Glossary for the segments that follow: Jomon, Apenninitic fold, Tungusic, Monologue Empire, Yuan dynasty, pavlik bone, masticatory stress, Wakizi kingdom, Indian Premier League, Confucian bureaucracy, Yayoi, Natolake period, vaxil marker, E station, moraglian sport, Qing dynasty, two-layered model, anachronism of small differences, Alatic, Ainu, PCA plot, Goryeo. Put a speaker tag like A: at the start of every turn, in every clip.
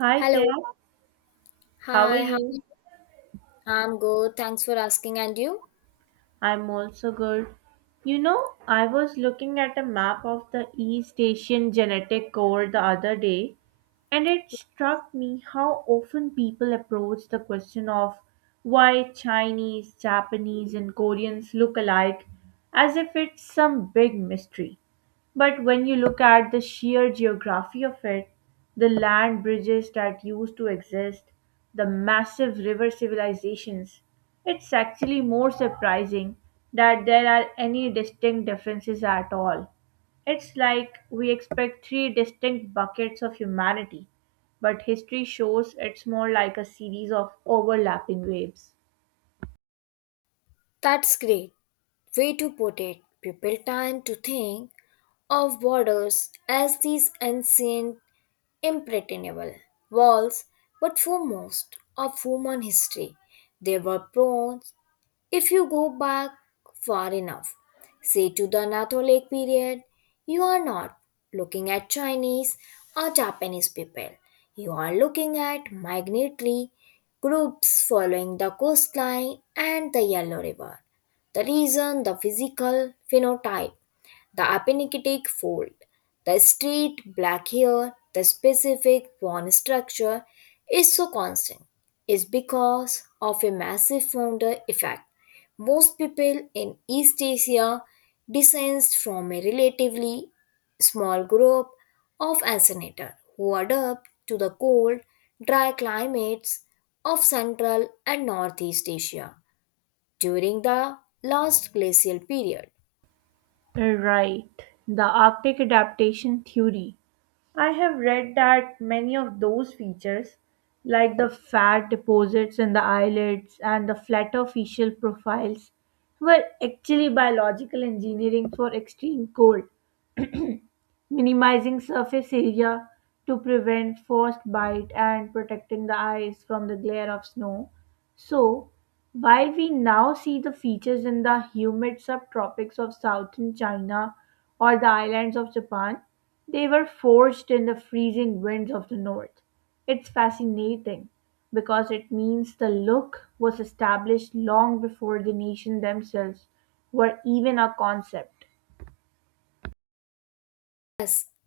A: Hi
B: Hello.
A: there, how are
B: Hi, how are
A: you?
B: you? I'm good. Thanks for asking. And you?
A: I'm also good. You know, I was looking at a map of the East Asian genetic code the other day, and it struck me how often people approach the question of why Chinese, Japanese, and Koreans look alike as if it's some big mystery. But when you look at the sheer geography of it, the land bridges that used to exist, the massive river civilizations, it's actually more surprising that there are any distinct differences at all. It's like we expect three distinct buckets of humanity, but history shows it's more like a series of overlapping waves.
B: That's great. Way to put it. People tend to think of borders as these ancient, impregnable walls, but for most of human history, they were prone. If you go back far enough, say to the Natolake period, you are not looking at Chinese or Japanese people. You are looking at migratory groups following the coastline and the Yellow River. The reason the physical phenotype the Apenninitic fold, the straight black hair, the specific bone structure is so constant is because of a massive founder effect. Most people in East Asia descend from a relatively small group of ancestors who adapt to the cold, dry climates of Central and Northeast Asia during the last glacial period.
A: Right, the Arctic adaptation theory. I have read that many of those features, like the fat deposits in the eyelids and the flatter facial profiles, were actually biological engineering for extreme cold, minimizing surface area to prevent frostbite and protecting the eyes from the glare of snow. So, while we now see the features in the humid subtropics of southern China or the islands of Japan, they were forged in the freezing winds of the north. It's fascinating because it means the look was established long before the nation themselves were even a concept.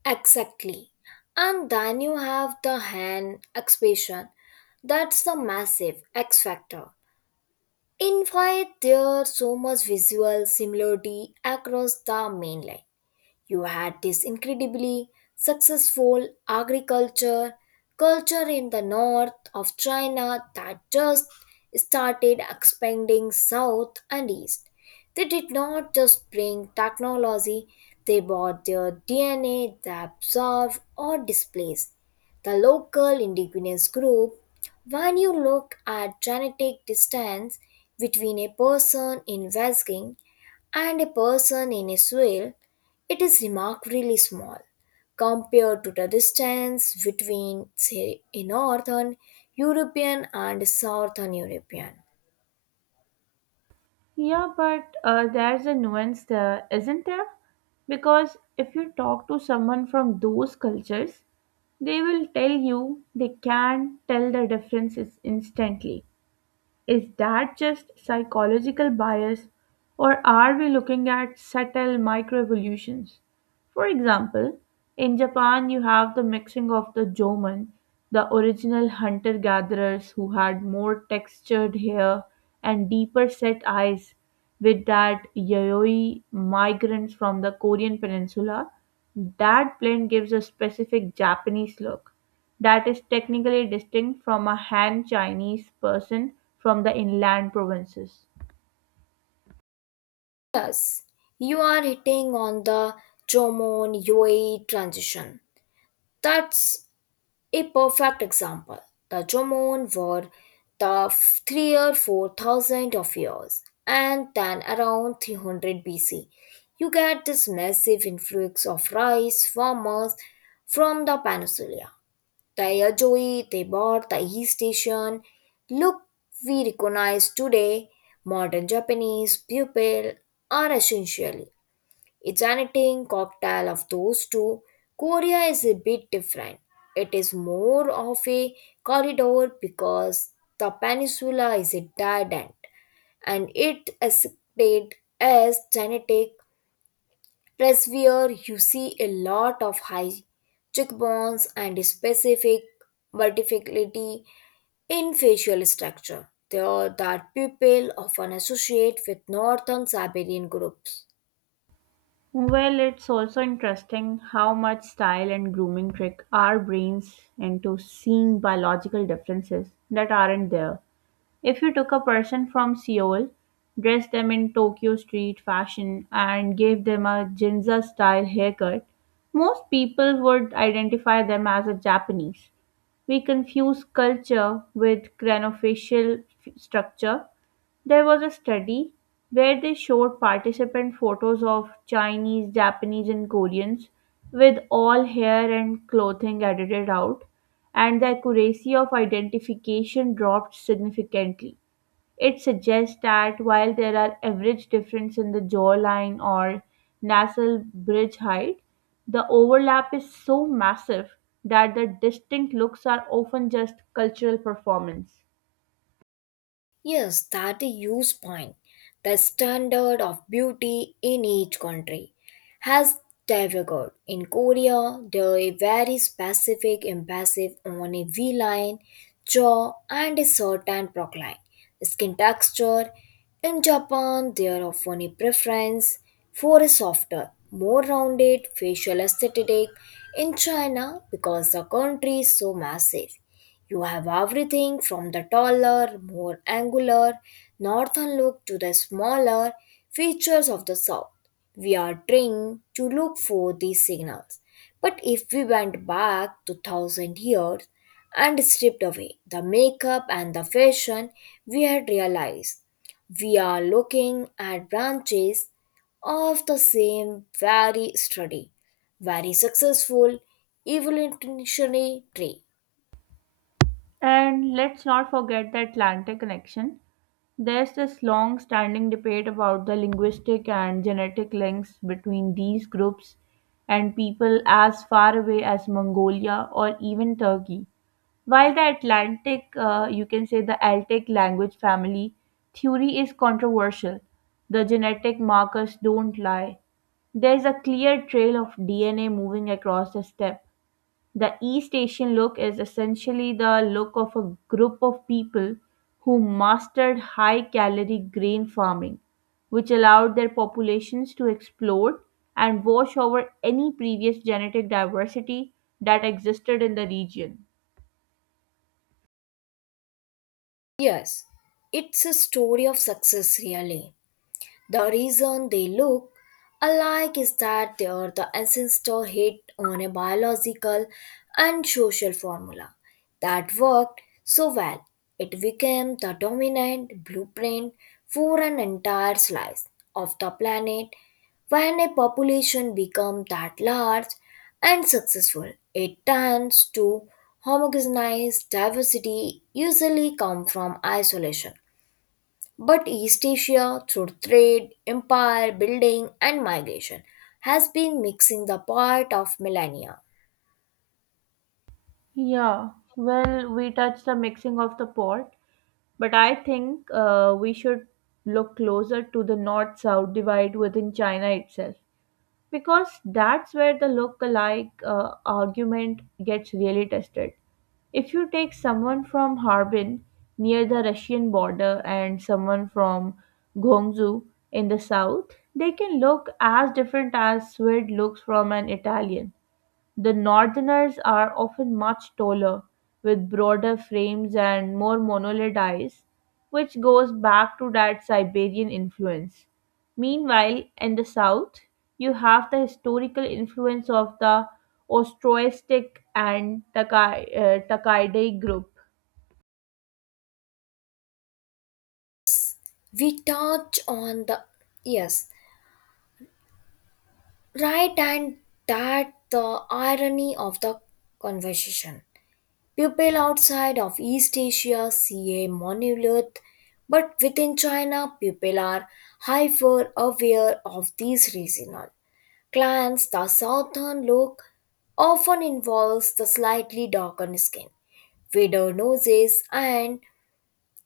B: Exactly. And then you have the hand expression. That's the massive X factor. In fact, there's so much visual similarity across the mainland. You had this incredibly successful agriculture culture in the north of China that just started expanding south and east. They did not just bring technology, they brought their DNA they absorbed or displaced. The local indigenous group, when you look at genetic distance between a person in West King and a person in Israel, it is remarkably small compared to the distance between, say, a Northern European and Southern European.
A: Yeah, but there's a nuance there, isn't there? Because if you talk to someone from those cultures, they will tell you they can tell the differences instantly. Is that just psychological bias, or are we looking at subtle microevolutions? For example, in Japan, you have the mixing of the Jomon, the original hunter gatherers who had more textured hair and deeper set eyes, with that Yayoi migrants from the Korean peninsula. That blend gives a specific Japanese look that is technically distinct from a Han Chinese person from the inland provinces.
B: Yes, you are hitting on the Jomon Yoi transition. That's a perfect example. The Jomon were three or four thousand of years, and then around 300 BC, you get this massive influx of rice farmers from the peninsula. The Yayoi they bought, the E station. Look, we recognize today modern Japanese people are essentially it's an eating cocktail of those two. Korea is a bit different. It is more of a corridor because the peninsula is a dead end and it is cited as genetic. Plus, where you see a lot of high cheekbones and specific versatility in facial structure. They are that people often associate with northern Siberian groups.
A: Well, it's also interesting how much style and grooming trick our brains into seeing biological differences that aren't there. If you took a person from Seoul, dressed them in Tokyo street fashion, and gave them a Ginza style haircut, most people would identify them as a Japanese. We confuse culture with craniofacial structure. There was a study where they showed participant photos of Chinese, Japanese and Koreans with all hair and clothing edited out, and the accuracy of identification dropped significantly. It suggests that while there are average difference in the jawline or nasal bridge height, the overlap is so massive that the distinct looks are often just cultural performance.
B: Yes, that is a huge point. The standard of beauty in each country has diverged. In Korea, the very specific emphasis on a V line, jaw, and a certain procline skin texture. In Japan, there often a preference for a softer, more rounded facial aesthetic. In China, because the country is so massive, you have everything from the taller, more angular northern look to the smaller features of the south. We are trained to look for these signals. But if we went back 2000 years and stripped away the makeup and the fashion, we had realized we are looking at branches of the same very sturdy, very successful evolutionary tree.
A: And let's not forget the Atlantic connection. There's this long standing debate about the linguistic and genetic links between these groups and people as far away as Mongolia or even Turkey. While the Atlantic, you can say the Altic language family theory is controversial, the genetic markers don't lie. There's a clear trail of DNA moving across the steppe. The East Asian look is essentially the look of a group of people who mastered high calorie grain farming, which allowed their populations to explode and wash over any previous genetic diversity that existed in the region.
B: Yes, it's a story of success, really. The reason they look alike is that they are the ancestor hit on a biological and social formula that worked so well it became the dominant blueprint for an entire slice of the planet. When a population becomes that large and successful, it tends to homogenize diversity usually come from isolation but East Asia, through trade, empire building, and migration, has been mixing the part of millennia.
A: Yeah, well, we touched the mixing of the pot, but I think we should look closer to the north south divide within China itself, because that's where the look-alike argument gets really tested. If you take someone from Harbin near the Russian border and someone from Guangzhou in the south, they can look as different as Swede looks from an Italian. The Northerners are often much taller, with broader frames and more monolid eyes, which goes back to that Siberian influence. Meanwhile, in the south, you have the historical influence of the Ostroestic and Takaidae group.
B: We touch on the yes, right, and that the irony of the conversation. People outside of East Asia see a monolith, but within China, people are hyper aware of these regional clans. The southern look often involves the slightly darker skin wider noses, and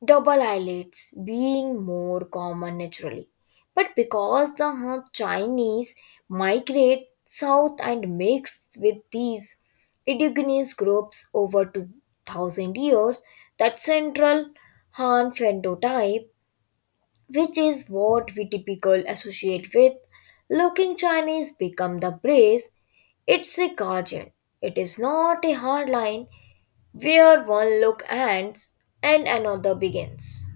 B: double eyelids being more common naturally. But because the Han Chinese migrate south and mix with these indigenous groups over 2000 years, that central Han phenotype which is what we typically associate with looking Chinese become the brace. It's a guardian. It is not a hard line where one look ends and another begins.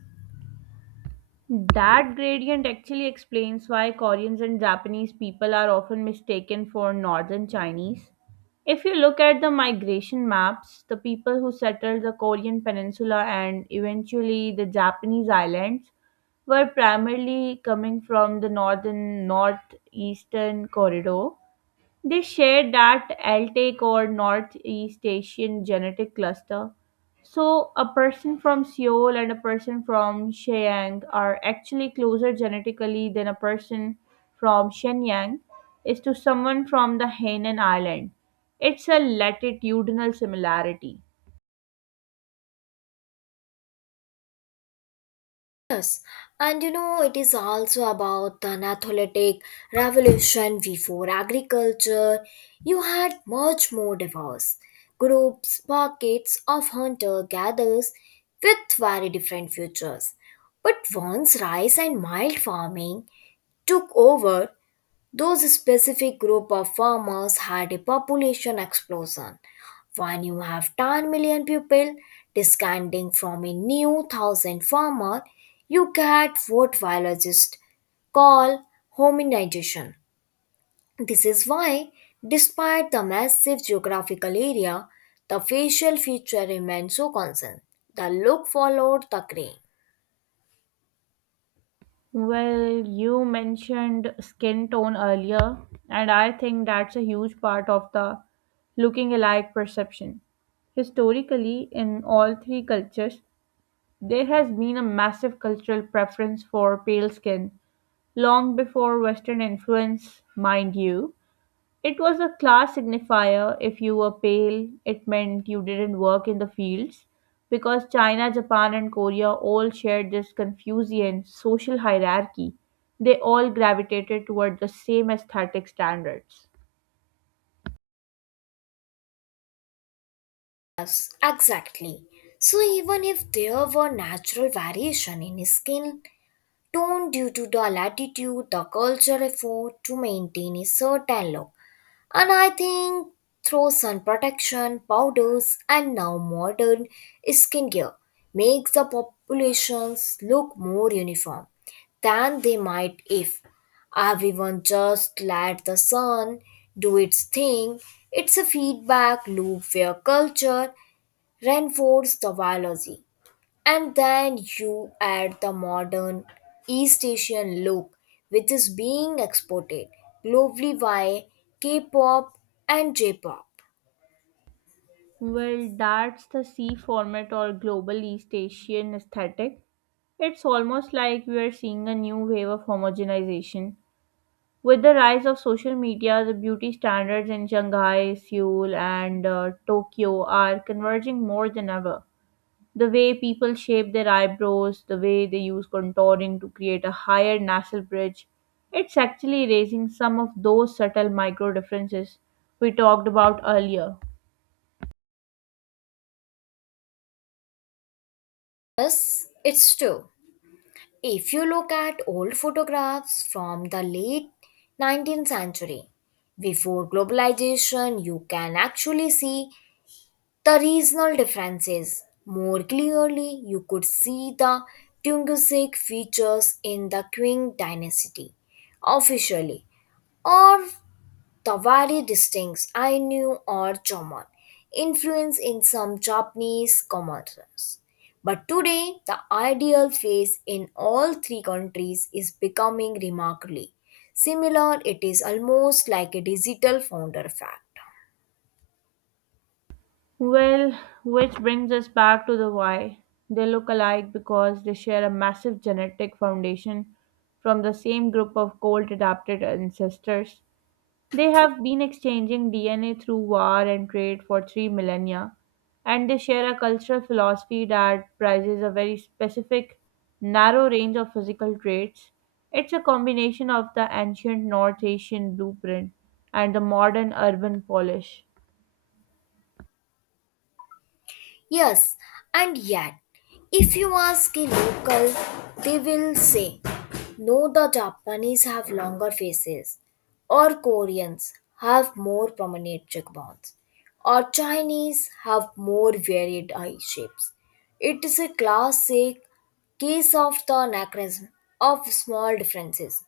A: That gradient actually explains why Koreans and Japanese people are often mistaken for northern Chinese. If you look at the migration maps, the people who settled the Korean peninsula and eventually the Japanese islands were primarily coming from the northern northeastern corridor. They share that Altaic or Northeast Asian genetic cluster. So, a person from Seoul and a person from Shenyang are actually closer genetically than a person from Shenyang is to someone from the Hainan Island. It's a latitudinal similarity.
B: Yes, and it is also about the Neolithic revolution before agriculture. You had much more diverse groups, pockets of hunter gatherers with very different futures. But once rice and mild farming took over, those specific group of farmers had a population explosion. When you have 10 million people descending from a new thousand farmer, you get what biologists call hominization. This is why, despite the massive geographical area, the facial feature remained so constant. The look followed the grain.
A: Well, you mentioned skin tone earlier, and I think that's a huge part of the looking alike perception. Historically, in all three cultures, there has been a massive cultural preference for pale skin long before Western influence, mind you. It was a class signifier. If you were pale, it meant you didn't work in the fields because China, Japan, and Korea all shared this Confucian social hierarchy. They all gravitated toward the same aesthetic standards.
B: Exactly. So even if there were natural variation in skin tone due to the latitude, the culture, effort to maintain a certain look. And I think through sun protection, powders, and now modern skincare makes the populations look more uniform than they might if everyone just let the sun do its thing. It's a feedback loop where culture reinforces the biology and then you add the modern East Asian look, which is being exported globally by K pop and J pop.
A: Well, that's the C format or global East Asian aesthetic. It's almost like we are seeing a new wave of homogenization. With the rise of social media, the beauty standards in Shanghai, Seoul, and Tokyo are converging more than ever. The way people shape their eyebrows, the way they use contouring to create a higher nasal bridge, it's actually raising some of those subtle micro differences we talked about earlier.
B: Yes, it's true. If you look at old photographs from the late 19th century, before globalization, you can actually see the regional differences. More clearly, you could see the Tungusic features in the Qing dynasty officially or the very distinct Ainu or Jomon influence in some Japanese commerce. But today, the ideal face in all three countries is becoming remarkably similar. It is almost like a digital founder fact.
A: Well, which brings us back to the why. They look alike because they share a massive genetic foundation from the same group of cold adapted ancestors. They have been exchanging DNA through war and trade for 3 millennia, and they share a cultural philosophy that prizes a very specific, narrow range of physical traits. It's a combination of the ancient North Asian blueprint and the modern urban polish.
B: Yes, and yet, if you ask a local, they will say, no, the Japanese have longer faces, or Koreans have more prominent cheekbones, or Chinese have more varied eye shapes. It is a classic case of the anachronism of small differences.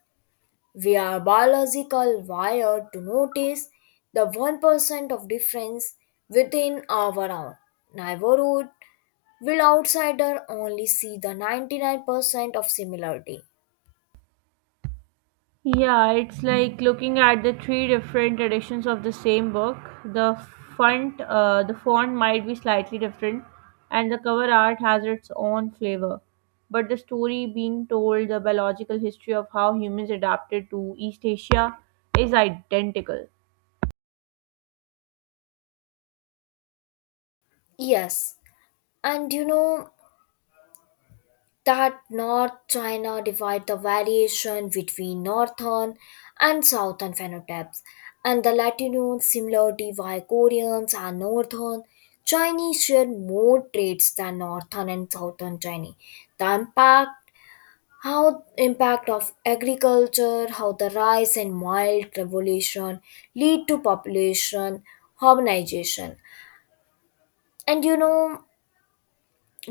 B: We are biological wired to notice the 1% of difference within our own neighborhood, will outsider only see the 99% of similarity.
A: Yeah, it's like looking at the three different editions of the same book. The the font might be slightly different, and the cover art has its own flavor. But the story being told, the biological history of how humans adapted to East Asia, is identical.
B: Yes, and that North China divide the variation between northern and southern phenotypes, and the Latinos, similarity. Why Koreans and northern Chinese share more traits than northern and southern Chinese. The impact how impact of agriculture, how the rise and mild revolution lead to population harmonization. And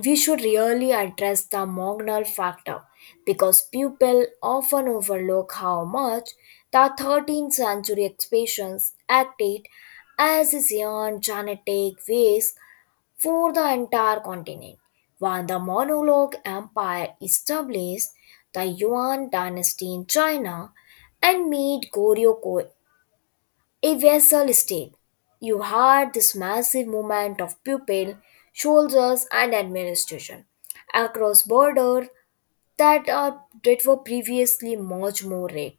B: we should really address the marginal factor because people often overlook how much the 13th century expansions acted as a giant genetic risk for the entire continent. When the Monologue Empire established the Yuan dynasty in China and made Goryeo a vessel state. You had this massive movement of people, soldiers, and administration across borders that were previously much more red.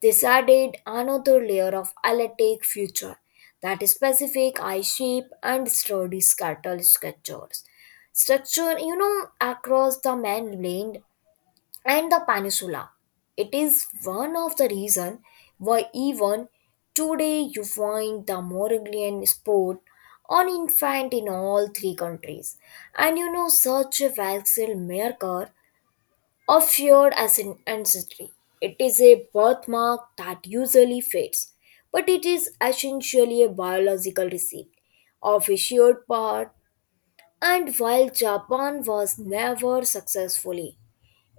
B: This added another layer of Alatic future that is specific eye shape and sturdy skeletal structures. Structure, across the mainland and the peninsula it is one of the reason why even today you find the moraglian sport on infant in all three countries and such a vaxil marker of fear as an ancestry it is a birthmark that usually fades but it is essentially a biological receipt of a shared part and while Japan was never successfully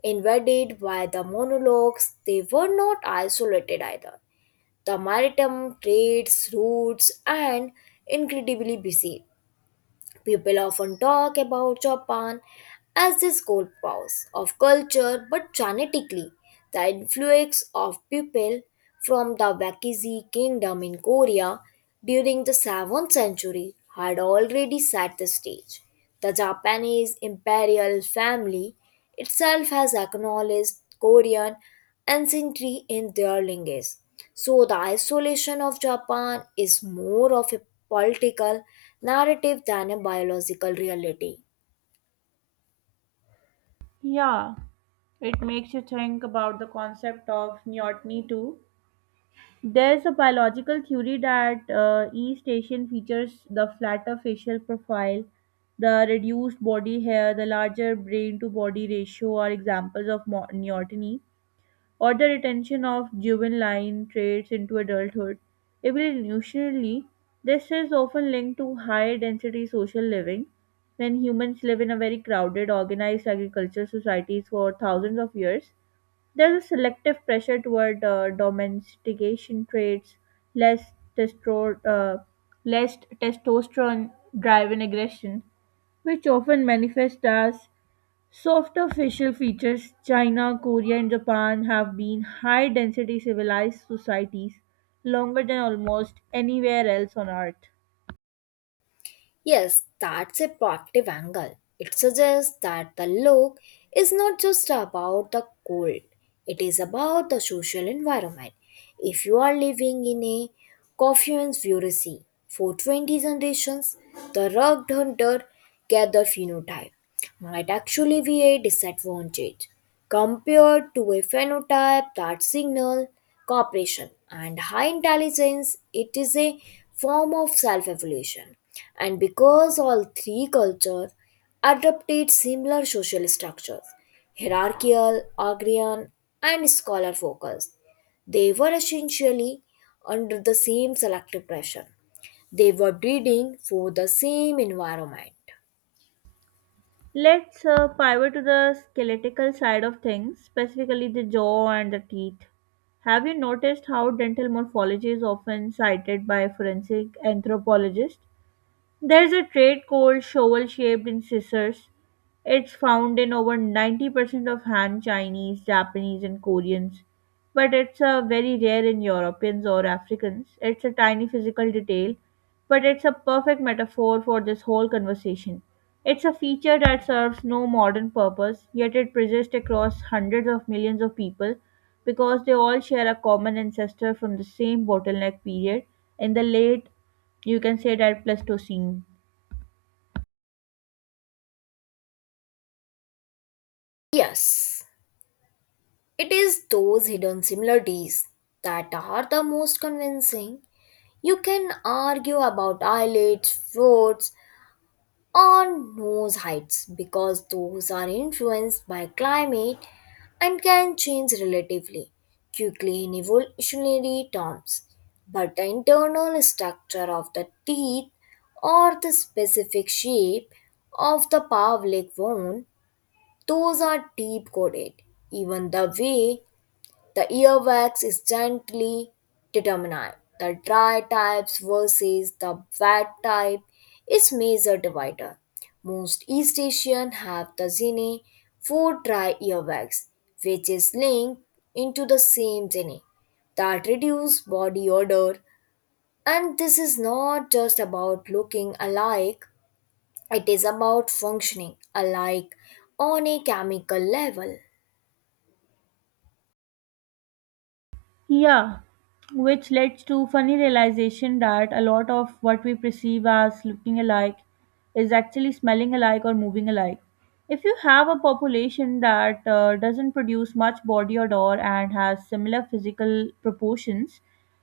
B: invaded by the monologues, they were not isolated either. The maritime trades, routes, and incredibly busy. People often talk about Japan as this gold powerhouse of culture, but genetically, the influx of people from the Wakizi kingdom in Korea during the 7th century had already set the stage. The Japanese imperial family itself has acknowledged Korean ancestry in their language. So the isolation of Japan is more of a political narrative than a biological reality.
A: Yeah, it makes you think about the concept of neoteny too. There's a biological theory that East Asian features, the flatter facial profile, the reduced body hair, the larger brain to body ratio, are examples of neoteny, or the retention of juvenile traits into adulthood. Evolutionarily, this is often linked to high density social living. When humans live in a very crowded, organized agricultural societies for thousands of years, there's a selective pressure toward domestication traits, less, testro- uh, less testosterone driven aggression, which often manifest as softer facial features. China, Korea, and Japan have been high density civilized societies longer than almost anywhere else on earth.
B: Yes, that's a proactive angle. It suggests that the look is not just about the cold, it is about the social environment. If you are living in a Confucian bureaucracy for 20 generations, the rugged hunter gatherer phenotype might actually be a disadvantage compared to a phenotype that signals cooperation and high intelligence. It is a form of self-evolution. And because all three cultures adopted similar social structures, hierarchical, agrarian, and scholar focused, they were essentially under the same selective pressure. They were breeding for the same environment.
A: Let's pivot to the skeletal side of things, specifically the jaw and the teeth. Have you noticed how dental morphology is often cited by forensic anthropologists? There's a trait called shovel shaped incisors. It's found in over 90% of Han Chinese, Japanese, and Koreans, but it's very rare in Europeans or Africans. It's a tiny physical detail, but it's a perfect metaphor for this whole conversation. It's a feature that serves no modern purpose, yet it persists across hundreds of millions of people because they all share a common ancestor from the same bottleneck period in the late, you can say that Pleistocene.
B: Yes, it is those hidden similarities that are the most convincing. You can argue about eyelids, throats, or nose heights because those are influenced by climate and can change relatively quickly in evolutionary terms. But the internal structure of the teeth or the specific shape of the pavlik bone, those are deep coded. Even the way the earwax is gently determined. The dry types versus the wet type is major divider. Most East Asian have the gene for dry earwax, which is linked into the same gene that reduce body odor. And this is not just about looking alike, it is about functioning alike on a chemical level.
A: Yeah, which leads to funny realization that a lot of what we perceive as looking alike is actually smelling alike or moving alike. If you have a population that doesn't produce much body odor and has similar physical proportions,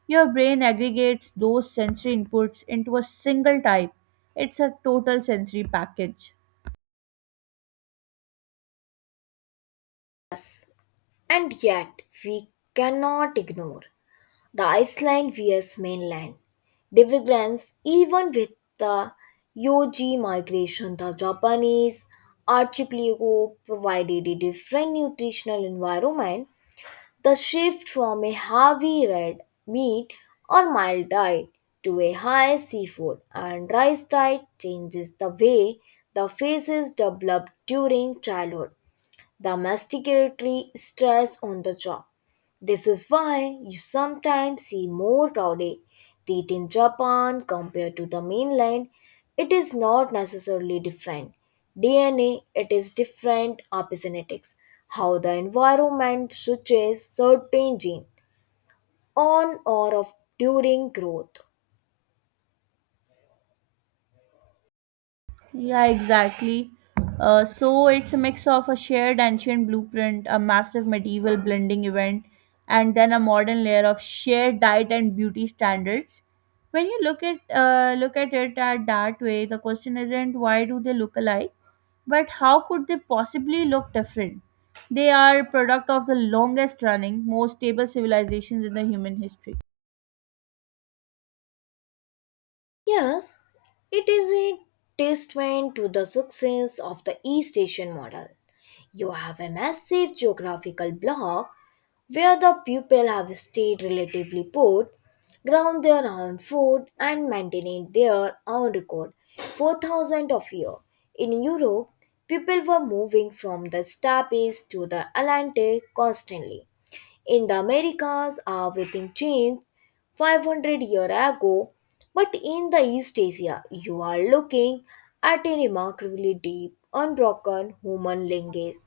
A: your brain aggregates those sensory inputs into a single type. It's a total sensory package.
B: And yet, we cannot ignore the Iceland vs mainland divergence even with the Yoji migration, the Japanese archipelago provided a different nutritional environment. The shift from a heavy red meat or mild diet to a high seafood and rice diet changes the way the faces develop during childhood, the masticatory stress on the job. This is why you sometimes see more crowded teeth in Japan compared to the mainland. It is not necessarily different. DNA, it is different epigenetics, how the environment switches certain gene on or off during growth.
A: Yeah, exactly. So it's a mix of a shared ancient blueprint, a massive medieval blending event, and then a modern layer of shared diet and beauty standards. When you look at it at that way, the question isn't why do they look alike, but how could they possibly look different? They are product of the longest running, most stable civilizations in the human history.
B: Yes, it is a testament to the success of the East Asian model. You have a massive geographical block where the people have stayed relatively put, grown their own food, and maintained their own record for thousands of years. In Europe, people were moving from the steppes to the Atlantic constantly. In the Americas, everything changed 500 years ago, but in the East Asia, you are looking at a remarkably deep, unbroken human lineage.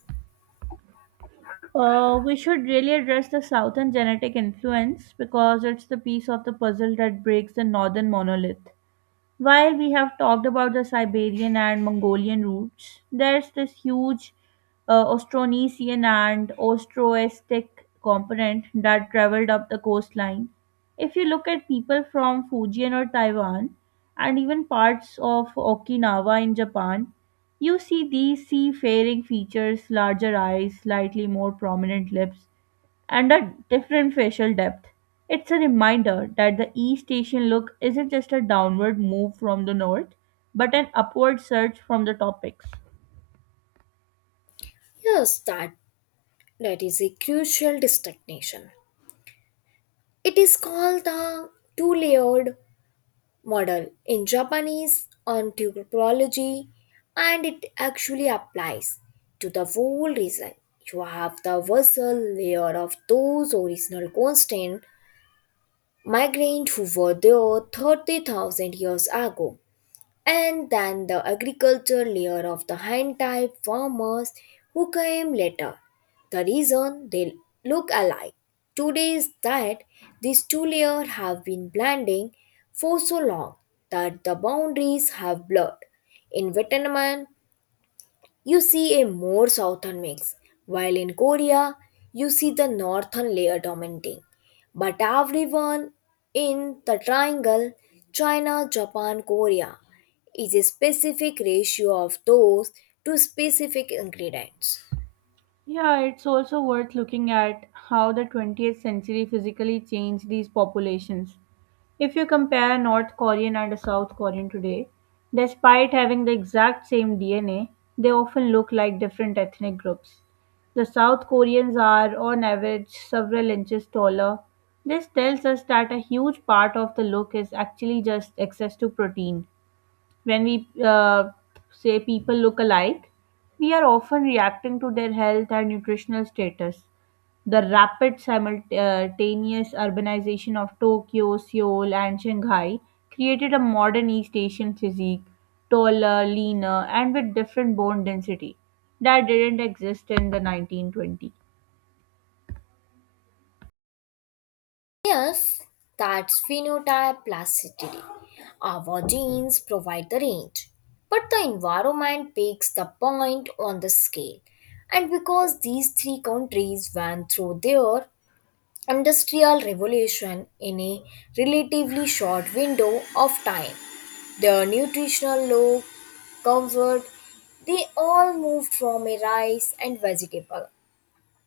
A: We should really address the southern genetic influence because it's the piece of the puzzle that breaks the northern monolith. While we have talked about the Siberian and Mongolian routes, there's this huge Austronesian and Austroastic component that traveled up the coastline. If you look at people from Fujian or Taiwan, and even parts of Okinawa in Japan, you see these seafaring features, larger eyes, slightly more prominent lips, and a different facial depth. It's a reminder that the East Asian look isn't just a downward move from the North, but an upward surge from the topics.
B: Yes, that that is a crucial distinction. It is called the two-layered model in Japanese ontology, and it actually applies to the whole reason. You have the vessel layer of those original constant migrants who were there 30,000 years ago and then the agriculture layer of the hand type farmers who came later. The reason they look alike today is that these two layers have been blending for so long that the boundaries have blurred. In Vietnam, you see a more southern mix, while in Korea, you see the northern layer dominating. But everyone in the triangle, China, Japan, Korea, is a specific ratio of those two specific ingredients.
A: Yeah, it's also worth looking at how the 20th century physically changed these populations. If you compare North Korean and a South Korean today, despite having the exact same DNA, they often look like different ethnic groups. The South Koreans are, on average, several inches taller. This tells us that a huge part of the look is actually just access to protein. When we say people look alike, we are often reacting to their health and nutritional status. The rapid simultaneous urbanization of Tokyo, Seoul, and Shanghai created a modern East Asian physique, taller, leaner, and with different bone density that didn't exist in the 1920s.
B: Yes, that's phenotype plasticity. Our genes provide the range, but the environment picks the point on the scale. And because these three countries went through their industrial revolution in a relatively short window of time. Their nutritional law, comfort, they all moved from a rice and vegetable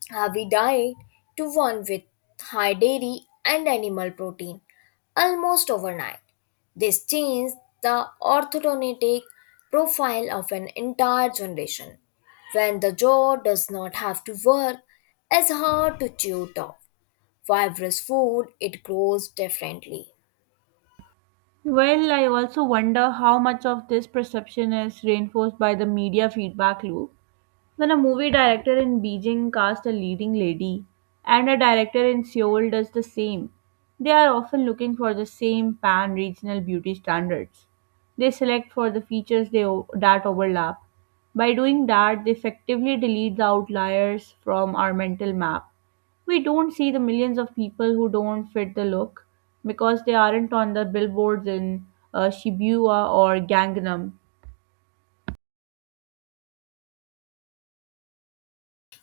B: heavy diet to one with high dairy and animal protein almost overnight. This changed the orthodontic profile of an entire generation when the jaw does not have to work as hard to chew top for every food, it grows differently.
A: Well, I also wonder how much of this perception is reinforced by the media feedback loop. When a movie director in Beijing casts a leading lady and a director in Seoul does the same, they are often looking for the same pan regional beauty standards. They select for the features that overlap. By doing that, they effectively delete the outliers from our mental map. We don't see the millions of people who don't fit the look because they aren't on the billboards in Shibuya or Gangnam.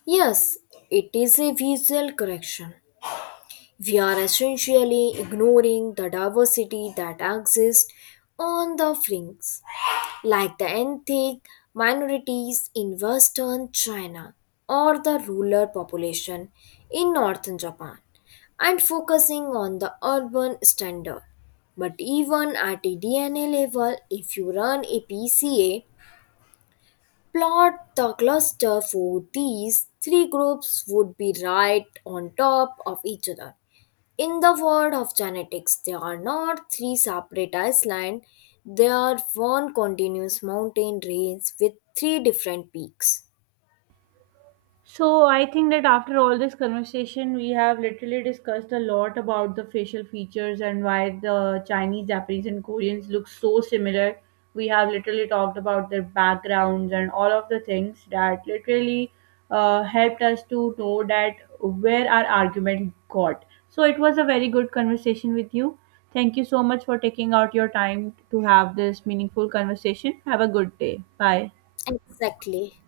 B: Yes, it is a visual correction. We are essentially ignoring the diversity that exists on the fringes, like the ethnic minorities in western China or the rural population in northern Japan, and focusing on the urban standard. But even at a DNA level, if you run a PCA plot the cluster for these three groups would be right on top of each other. In the world of genetics, there are not three separate islands, they are one continuous mountain range with three different peaks.
A: So I think that after all this conversation, we have literally discussed a lot about the facial features and why the Chinese, Japanese, and Koreans look so similar. We have literally talked about their backgrounds and all of the things that literally helped us to know that where our argument got. So it was a very good conversation with you. Thank you so much for taking out your time to have this meaningful conversation. Have a good day. Bye.
B: Exactly.